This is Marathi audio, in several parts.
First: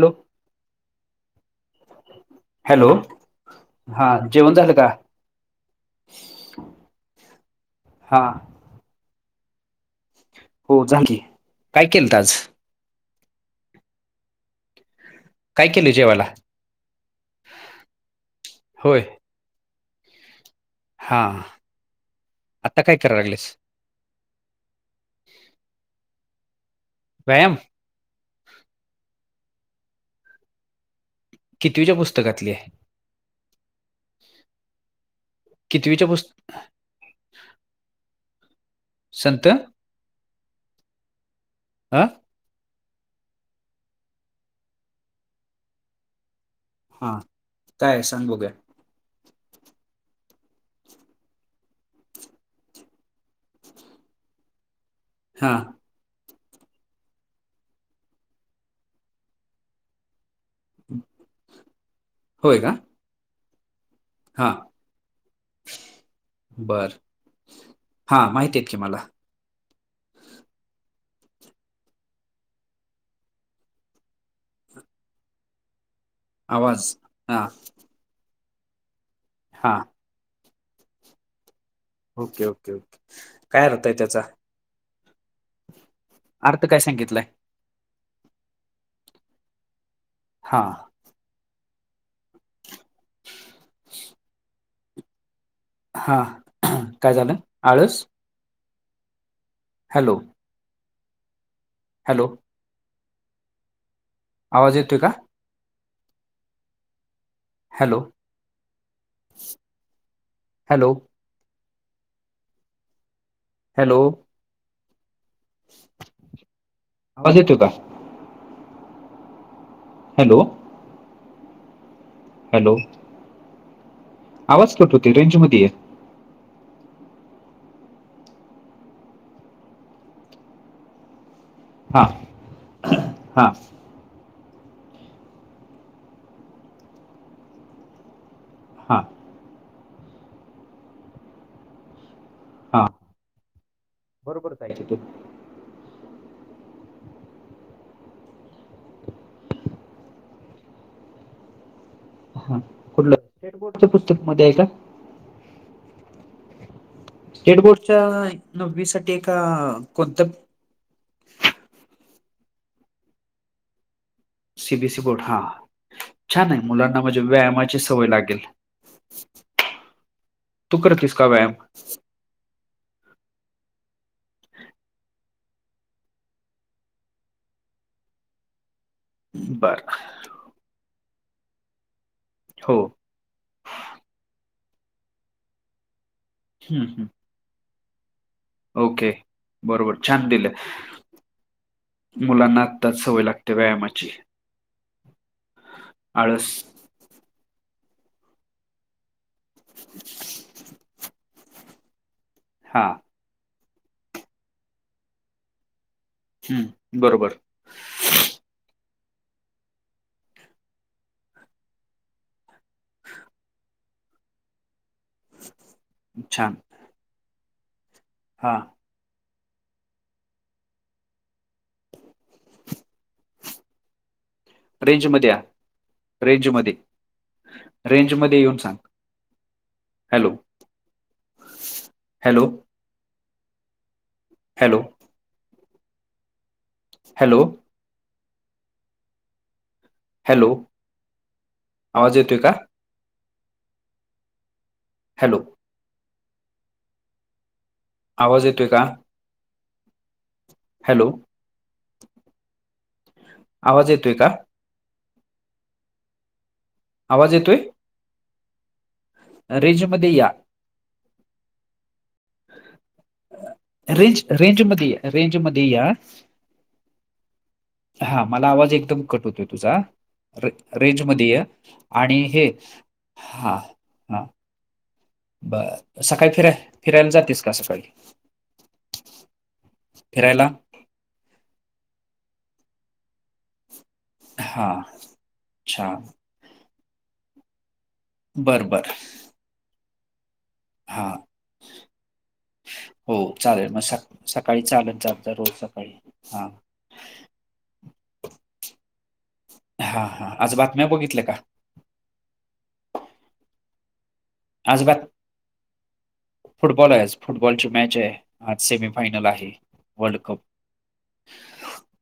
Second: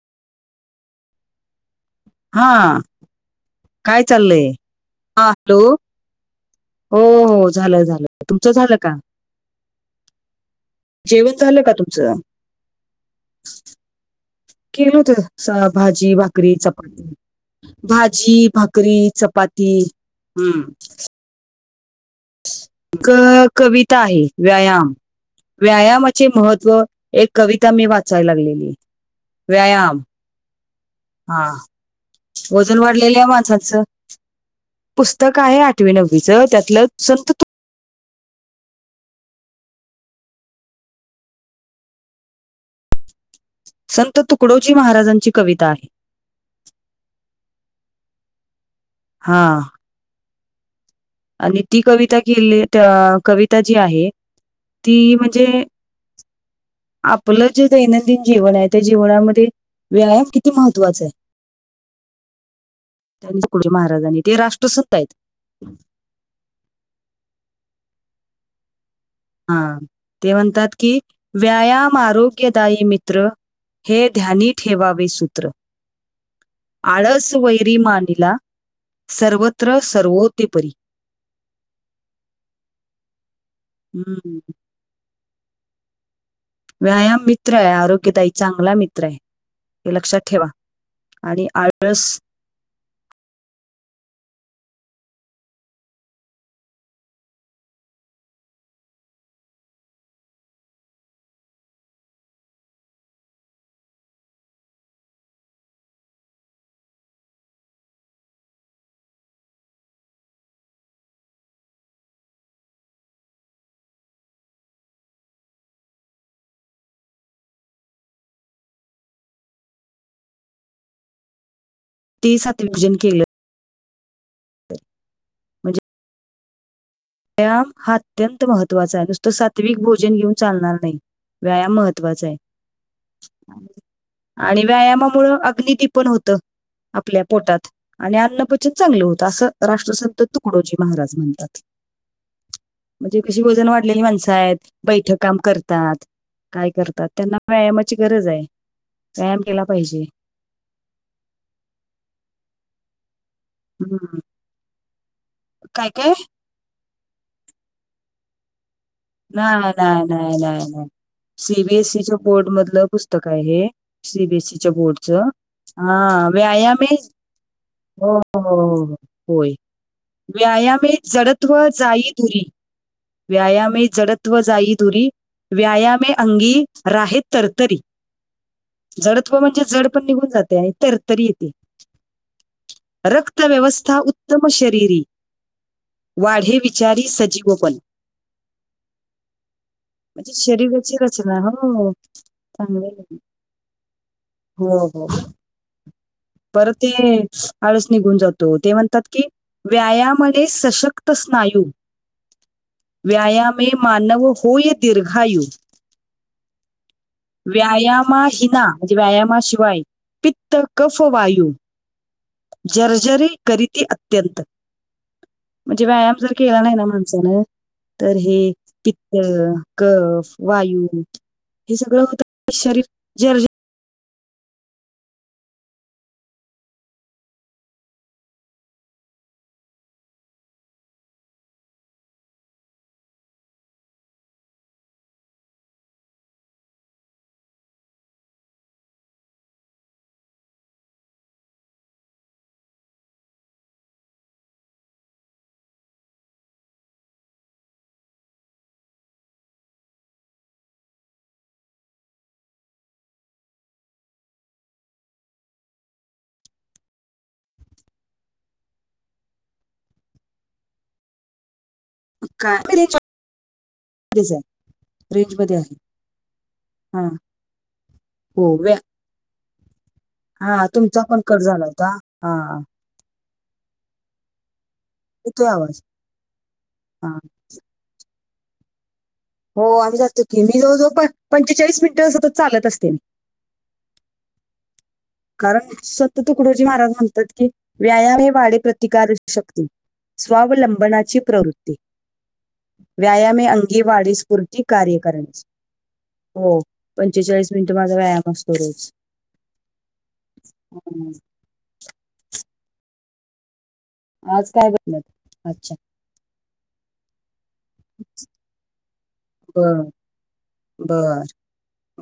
लो हा काय हा चाललंय जेवण झालं का हा हॅलो हो हो झालं हा झालं तुमचं झालं का हो झालं की जेवत झालं का काय केलंत तुमचं आज केलं होत काय केले भाजी जेवायला भाकरी चपाती भाजी भाकरी होय चपाती हम्म हां क कविता आहे व्यायाम व्यायामाचे महत्त्व एक व्यायाम कविता मी वाचाय लागलेली व्यायाम हा कितवीच्या पुस्तकातली आहे वजन वा मा पुस्तक आहे आ न कितवीच्या पुस्त त्यात संत हा संत तुकडोजी महाराजांची कविता आहे हा काय सांग बो घ्या हा आणि ती कविता केली कविता जी आहे ती हा म्हणजे आपलं जे दैनंदिन जीवन आहे त्या जीवनामध्ये व्यायाम किती ते महत्त्वाच आहे होय का त्यां तुकडोजी महाराजांनी ते हा राष्ट्रसूत आहेत. बर हा माहितीेतेत की मला. हा ते म्हणतात कि व्यायाम आरोग्यदायी मित्र हे ध्यानी ठेवावे सूत्र. आवाज आळस हा वैरी मानिला हा सर्वत्र सर्वो ते परी. ओके ओके ओके काय आर्थ हाय त्याचा. हम्म. अर्थ काय व्यायाम सांगितलाय मित्र आहे आरोग्यदाई चांगला मित्र आहे हे लक्षात ठेवा. हा आणि आळस. हा काय झालं आळस हॅलो. हॅलो. आवाज येतोय का? Hello hello. हॅलो. आवाज येतो का. हॅलो. ती सत हॅलो विभजन आवाज कट हूतोय रेंज मध्ये य. म्हणजे व्यायाम हा अत्यंत महत्वाचा आहे नुसतं सात्विक भोजन घेऊन चालणार नाही. व्यायाम हा महत्वाचा आहे. हा आणि व्यायामामुळे अग्नि ती पण होतं आपल्या पोटात आणि अन्न क्वचित हा चांगलं होतं असं राष्ट्रसंत तुकडोजी महाराज म्हणतात. हा म्हणजे कशी वजन वाढलेली माणसं बरोबर आहेत पाहिजे तू बैठ काम करतात. काय करतात त्यांना व्यायामाची गरज आहे व्यायाम केला पाहिजे. हा कुठलं स्टेट बोर्डच्या हं. पुस्तक मध्ये आहे का? काय काय. स्टेट बोर्डच्या नववी सा नाही नाही नाही नाही नाही सीबीएसईच्या बोर्ड मधलं पुस्तक हाय हे. सी बीएसईच्या सीबीएसई बोर्ड बोर्डचं हा हा छान आहे व्यायाम मुलांना म्हणजे व्यायामाची सवय हो हो लागेल हो. होय तू व्यायामे करतेस का व्यायाम जडत्व जाई दुरी व्यायामे जडत्व जाई दुरी व्यायामे अंगी राहे तरतरी. जडत्व म्हणजे बर जड पण निघून जाते आणि तर तरी येते. हो. रक्त व्यवस्था उत्तम शरीरी वाढे हम्म, विचारी हम्म. सजीवपण. ओके. बरोबर छान म्हणजे दिलं शरीराची रचना हो मुलांना चांगलं आत्ताच आहे. सवय लागते व्यायामाची. हो हो. आळस. बर ते आळस निघून जातो ते म्हणतात की व्यायामने सशक्त स्नायू हां. व्यायामे मानव होय दीर्घायु. हम्म बरोबर. व्यायामाहिना म्हणजे व्यायामाशिवाय पित्त कफ वायू जर्जरी करीती अत्यंत. म्हणजे व्यायाम जर छान केला नाही ना माणसान तर हे हा पित्त कफ वायू हे सगळं होत शरीर जर्जर रेंज मध्ये या रेंज मध्ये रेंज मध्ये येऊन सांग. Hello hello. Hello hello hello आवाज येतोय का? हॅलो आवाज येतोय का? हॅलो आवाज येतोय का? आवाज येतोय रेजमध्ये या अ का रेंज रेंज मध्ये रेंज मध्ये या हा हा मला हो आवाज व्या- एकदम कट होतोय तुझा े हा तुमचा रेंज पण मध्ये कट झाला आहे होता आणि हा हे हा येतोय ब आवाज सकाळी फिराय फिरायला हा जातेस का सकाळी हो आम्ही जातो की फिरायला मी जवळ जवळ पंचेचाळीस मिनिटं सतत चालत असते. हां कारण सत तुकडोजी महाराज म्हणतात की व्यायाम हे वाडे बरं बरं प्रतिकार शक्ती हा स्वावलंबनाची प्रवृत्ती हो व्यायामे चालेल मग सक अंगीवाढी सकाळी स्फूर्ती कार्य चालत जात जा करणेस रोज सकाळी. हा हो पंचेचाळीस मिनिट माझा व्यायाम असतो रोज हा हा आज बातम्या हम्म. बघितल्या का? आज काय बदलत अच्छा फुटबॉल आहे फुटबॉलची मॅच आहे आज सेमीफायनल आहे वर्ल्ड कप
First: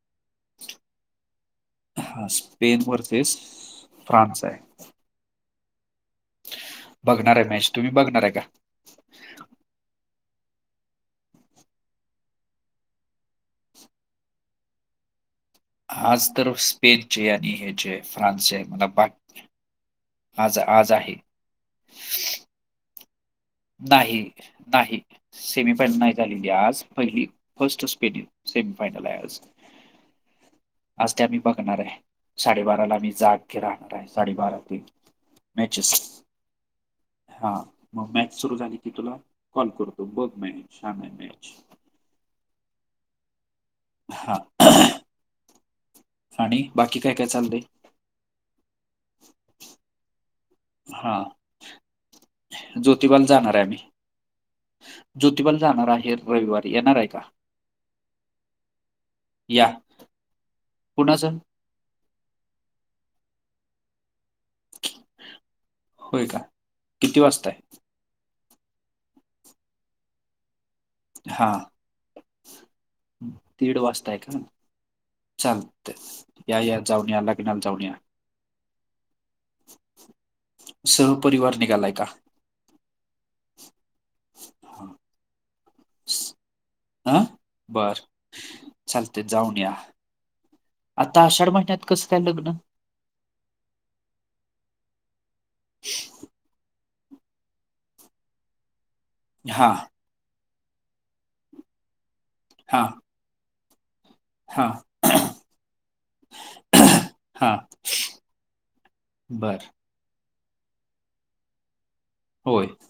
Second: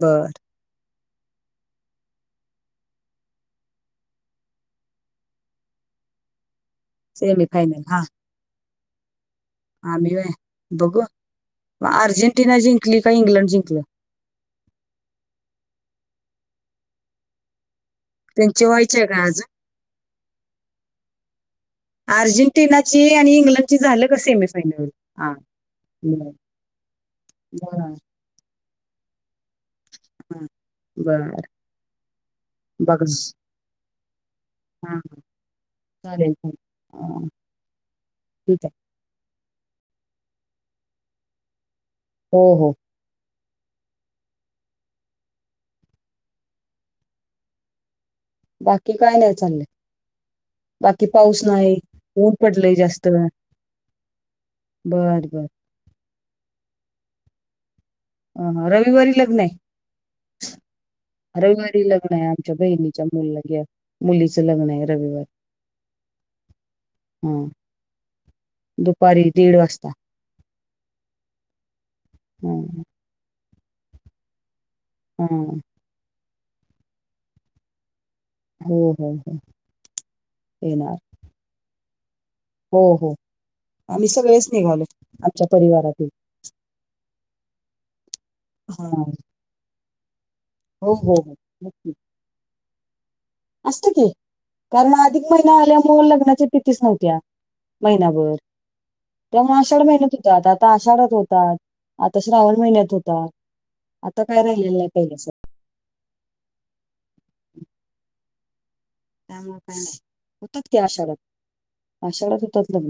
बरं हा स्पेन वरचेच फ्रान्स आहे. बघणार आहे मॅच. सेमीफायनल तुम्ही हा बघणार आहे का? आम्ही बघू अर्जेंटिना जिंकली का इंग्लंड जिंकलं? आज तर स्पेनचे आणि हे ज फ्रान्सचे त्यांचे मला व्हायचे बाकी का आज आज आज आहे. अर्जेंटिनाची आणि इंग्लंड नाही नाही सेमीफायनल नाही झालेली आज पहिली फर्स्ट बर स्पेनत सेमीफायनल आहे आज आज ते आम्ही बर बघणार आहे साडेबारा ला बघ मी जागे राहणार आहे साडेबारा ते मॅचेस चाले हा मग मॅच सुरू झाली की तुला कॉल करतो बघ मॅच छान आहे मॅच हो हो हा. आणि बाकी काय काय चाललंय? बाकी काय नाही चालले बाकी हा पाऊस नाही ऊन पडलय जास्त ज्योतिबाला जाणार आहे आम्ही बर ज्योतिबाला जाणार आहे रविवारी येणार आहे का? अ रविवारी लग्न आहे. या कुणा गडी लग्न आहे आमच्या बहिणीच्या मुलला घ्या मुलीच लग्न आहे रविवार होय का किती हम वाजता आहे दुपारी दीड वाजता हा हां, दीड वाजताय का हां. चाल या या जाऊन या लग्नाला जाऊन या हो हो हो येणार. सहपरिवार निघालाय का? हो हो आम्ही सगळेच निघाले हा. आमच्या परिवारातील स- हा बर हां. चालते जाऊन या हो, हो, आता हो. आषाढ महिन्यात कसं का लगना असत की कारण अधिक महिना आल्यामुळे लग्नाच्या भितीच नव्हत्या महिना्याभर तेमुळे हा आषाढ महिन्यात होतात आता आषाढात होतात आता श्रावण हा महिन्यात होता आता काय हा राहिलेलं नाही पहिल्या स हा त्यामुळे बर काय नाही होतच क शरात आषाढात होय होतातलं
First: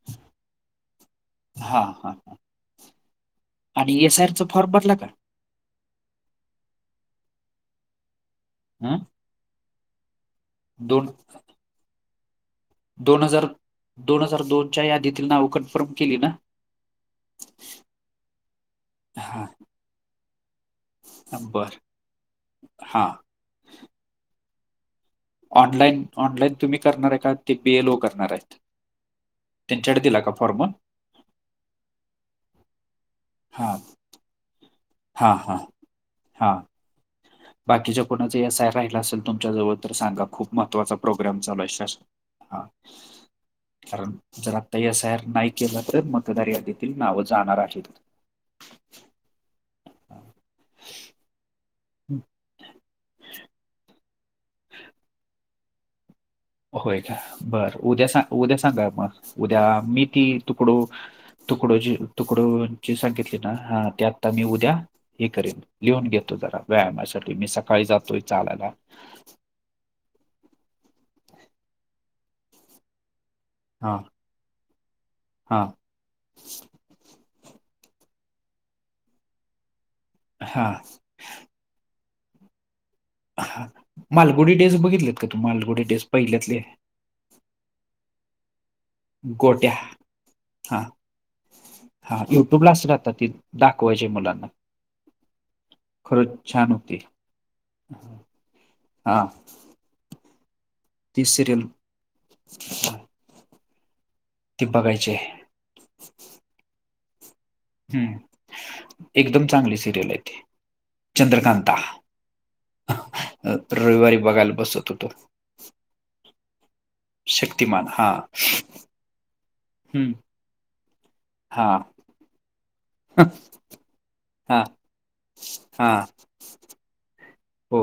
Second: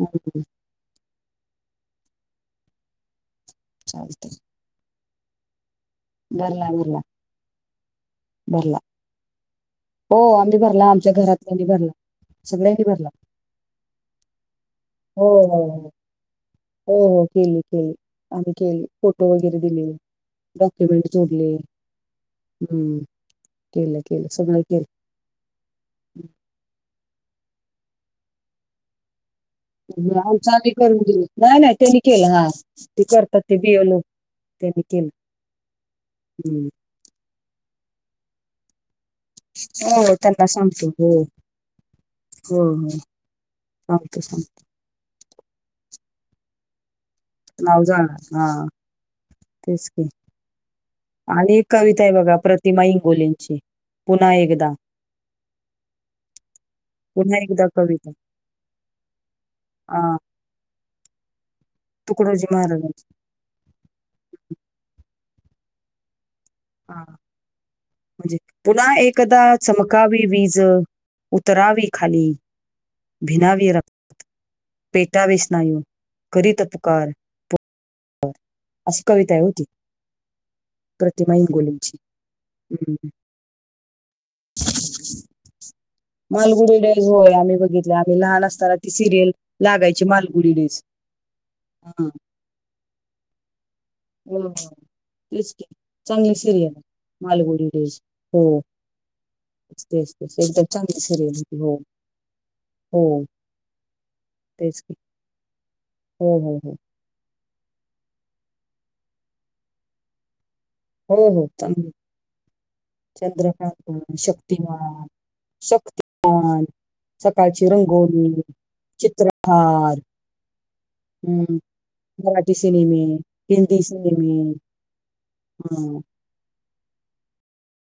म हा हा ह आणिस आयर चालतंय. चचा फॉर्म भरला का बरला बरला भरला हं? हो आम्ही भरला दोन आमच्या घरातल्यानी भरला सगळ्यांनी भर दोन हजार दोन हजार दोनच्या यादीतील हो, नाव हो, हो. कन्फर्म केली ना हो हो केली केली आ केले फोटो हां वगैरे दिलेले डॉक्युमेंट जोडले बरं हम्म हां केलं केलं सगळ केलं ऑनलाईन ऑनलाईन तुम्ही करणार आहे का ते बीएलओ करणार आहेत त्यांच्याकडे दिला का आमच फॉर्म आम्ही करून दिल नाही नाही त्यांनी केलं हा ते करतात ते हां बिय लोक त्यानीख ह हां हां हां बाकीच्या कोणाचाय राहिला असेल तुमच्या जवळ तर हो सांगा त्यांना खूप सांगतो महत्त्वाचा हो प्रोग्राम चालू हा सांते सांगते त सहेर नाही केलं तर मतदार यादीतील नाव जाणार नाव आहेत जाणार हा तेच क आणि कविता आहे बघा प्रतिमा इंगोलींची पुन्हा एकदा होय का पुन्हा एकदा बर उद्या कविता सां उद्या सांगा मग उद्या मी हा ती तुकडो तुकडो तुकडो तुकडोजी महाराजांची सग हा त्या आता मी उद्या हे करेन लिहून घेतो जरा हा व्यायामासाठी मी सकाळी जातोय चालायला कदा चमकावी वीज उतरावी खाली भिनावी हा. पेटावेेस हा नाही येऊन करीत. कर अशी कविता आहे होती. हांा. प्रतिमय गुलीची हम्म. हा मालगुडी टेस्ट बघितलेत का तू मालगुडी टेस्ट पहिल्यातले. मालगुडी डेज होय आम्ही बघितले आम्ही लहान असताना ती सिरियल गोट्या लागायची मालगुडी हा डेच. हा युट्यूब लाच राहात ती दाखवायचे मुलांना हो. तेच चांगले खरंच सिरियल छान आहे होती मालगुडी डेज हो. हा. तेस तेस एकदम चांगली स ती होती सिरियल हो हो. ती तेच की बघायची हो हो हो. हम् एकदम चांगली सिरियल आहे ते चंद्रकांता चंद्रकांतन रविवारी बघायला बसत शक्तिमान होतो शक्तमान सकाळची शक्तिमान हा रंगोली चित्रहार हम्म, हम्म हा मराठी सिनेमे हिंदी सिनेमे हा हा हम. हो.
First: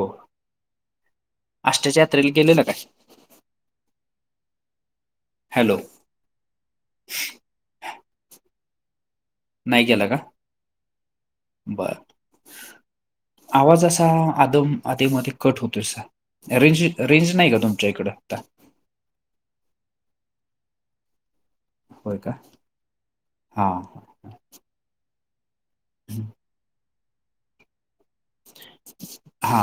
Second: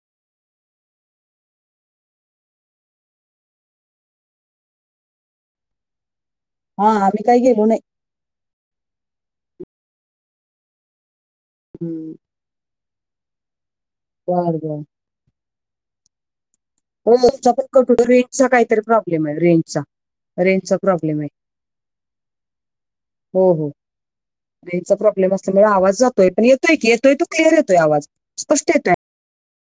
आष्टाच्या यात्रेला गेलेलं काय? हॅलो. हा आम्ही काही गेलो नाही. नाही केला का? हम्म. आवाजा बर बर आदम हो आध म कट होतो रेंज. रेंज नाही होमचा का पण तुमच्या कटू इकडं आता रेंजचा काहीतरी प्रॉब्लेम आहे रेंजचा रेंजचा प्रॉब्लेम आहे. होय काय हां. रेनचा प्रॉब्लेम असल्यामुळे आवाज जातोय पण येतोय की येतोय त क्िअर येतोय आवाज स्पष्ट येतोय. हा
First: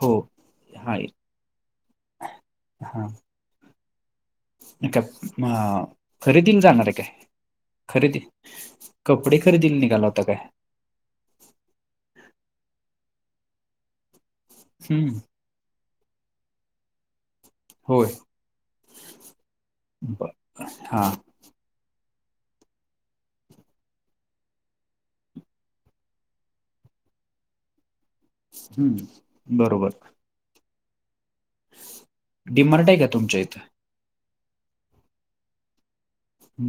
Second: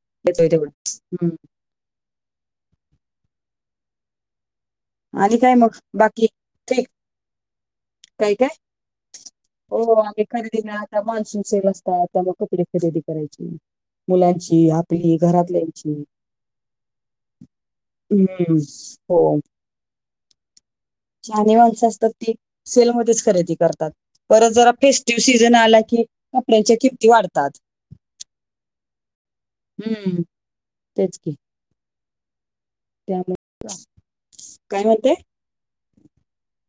हो तेव हा हम्म. हा. का आणि काय मग अ, बाकी खरेदीला जाणार ठीक. आहे काय खरेदी काय काय कपडे खरेदीला हो निघाला होता आणि काय खरदीना माणसून सेल असतात आता मग कुप र खरेदी करायची. मुलांची आपली हम्म घरातल्यांची हम् हो. ब हा. शणी माणसं असतात ती सेलमध्येच खरेदी करतात. परत जरा फेस्टिव सीझन आला की कपड्यांच्या किमती वाढतात हम्म हम्म तेच की डिमर््ट आहे का तुमच्या इथं त्यामुळे काय मते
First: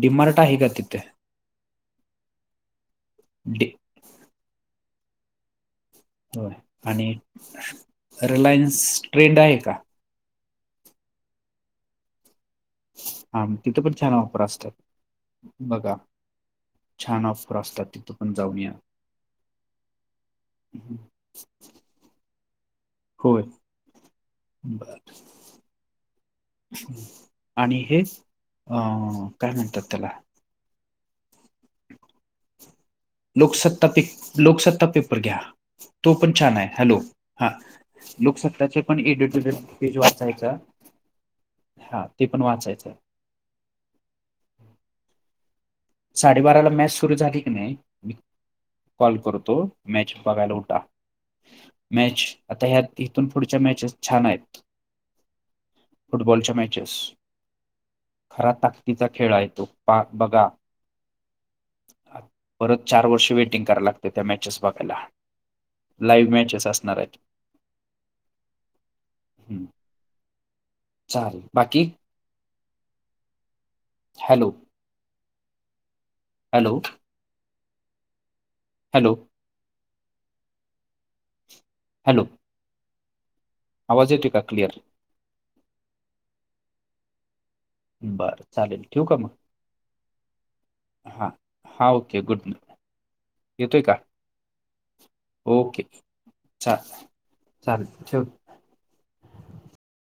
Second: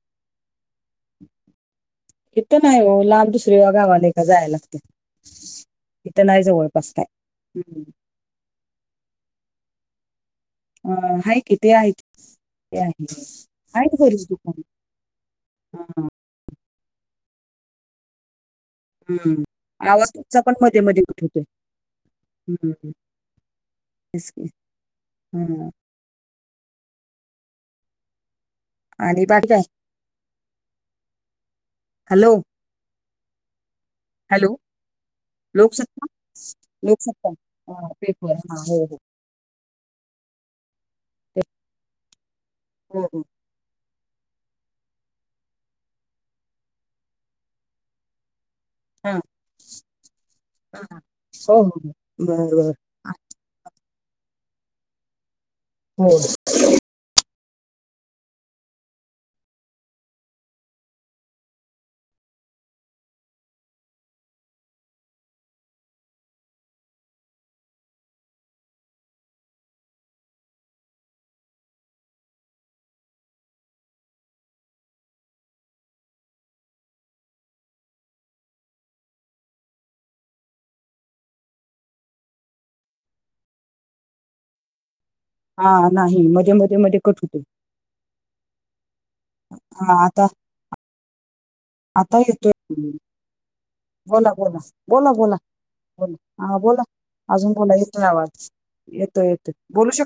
डीिमारटा हीगातिते इ तर नाही हो लांब दुसरे डि गावाने का जायला लागते इथं नाही होय जवळपास काय आणि ह रिलायन्स ट्रेंड आहे का अ आहे कि ते आहे ते आहे हां तिथं पण आहेत छान बरी ऑफर दुकान असतात बघा हा छान ऑफर असतात तिथं पण जाऊन या हम्म आवास्चा पण मध्ये मध्ये कुठवतोय हम्म होय तेच की. बर हम्म. आणि हे अ आ पाठी काय म्हणतात त्याला हॅलो लोकसत्ता पे हॅलो लोकसत्ता पेपर घ्या लोकसत्ता तो पण छान आहे हॅलो लोकसत्ता हा पेपर हा लोकसत्ताचे हो हो पण एडिटड पेज वाचायचा हा ते पण वाचायच हम् साडेबारा ला मॅच सुरू झाली की नाही हा कॉल करतो मॅच बघायला उठा हा, हा. हो हो हो. मॅच बर आता बर ह्या तिथून पुढच्या मॅचेस छान आहेत हो फुटबॉलच्या मॅचेस खरा ताकदीचा खेळ आहे तो पा बघा परत चार वर्ष वेटिंग करावला लागते त्या मॅचेस बघायला लाईव्ह मॅचस असणार चाले बाकी हॅलो हॅलो हॅलो हॅलो आवाजे ट का क्लिअर हा नाही मध्ये मध्ये मध्ये कट होते बरं चालेल ठेवक आहे मग हा आता हा हा आता ओके गुड येतोय ना हम्म. बोला बोला बोला बोला ओके ब हा चा बोला अजून बोला येतो चालेल ठेव आवाज येतो येतो बोलू शक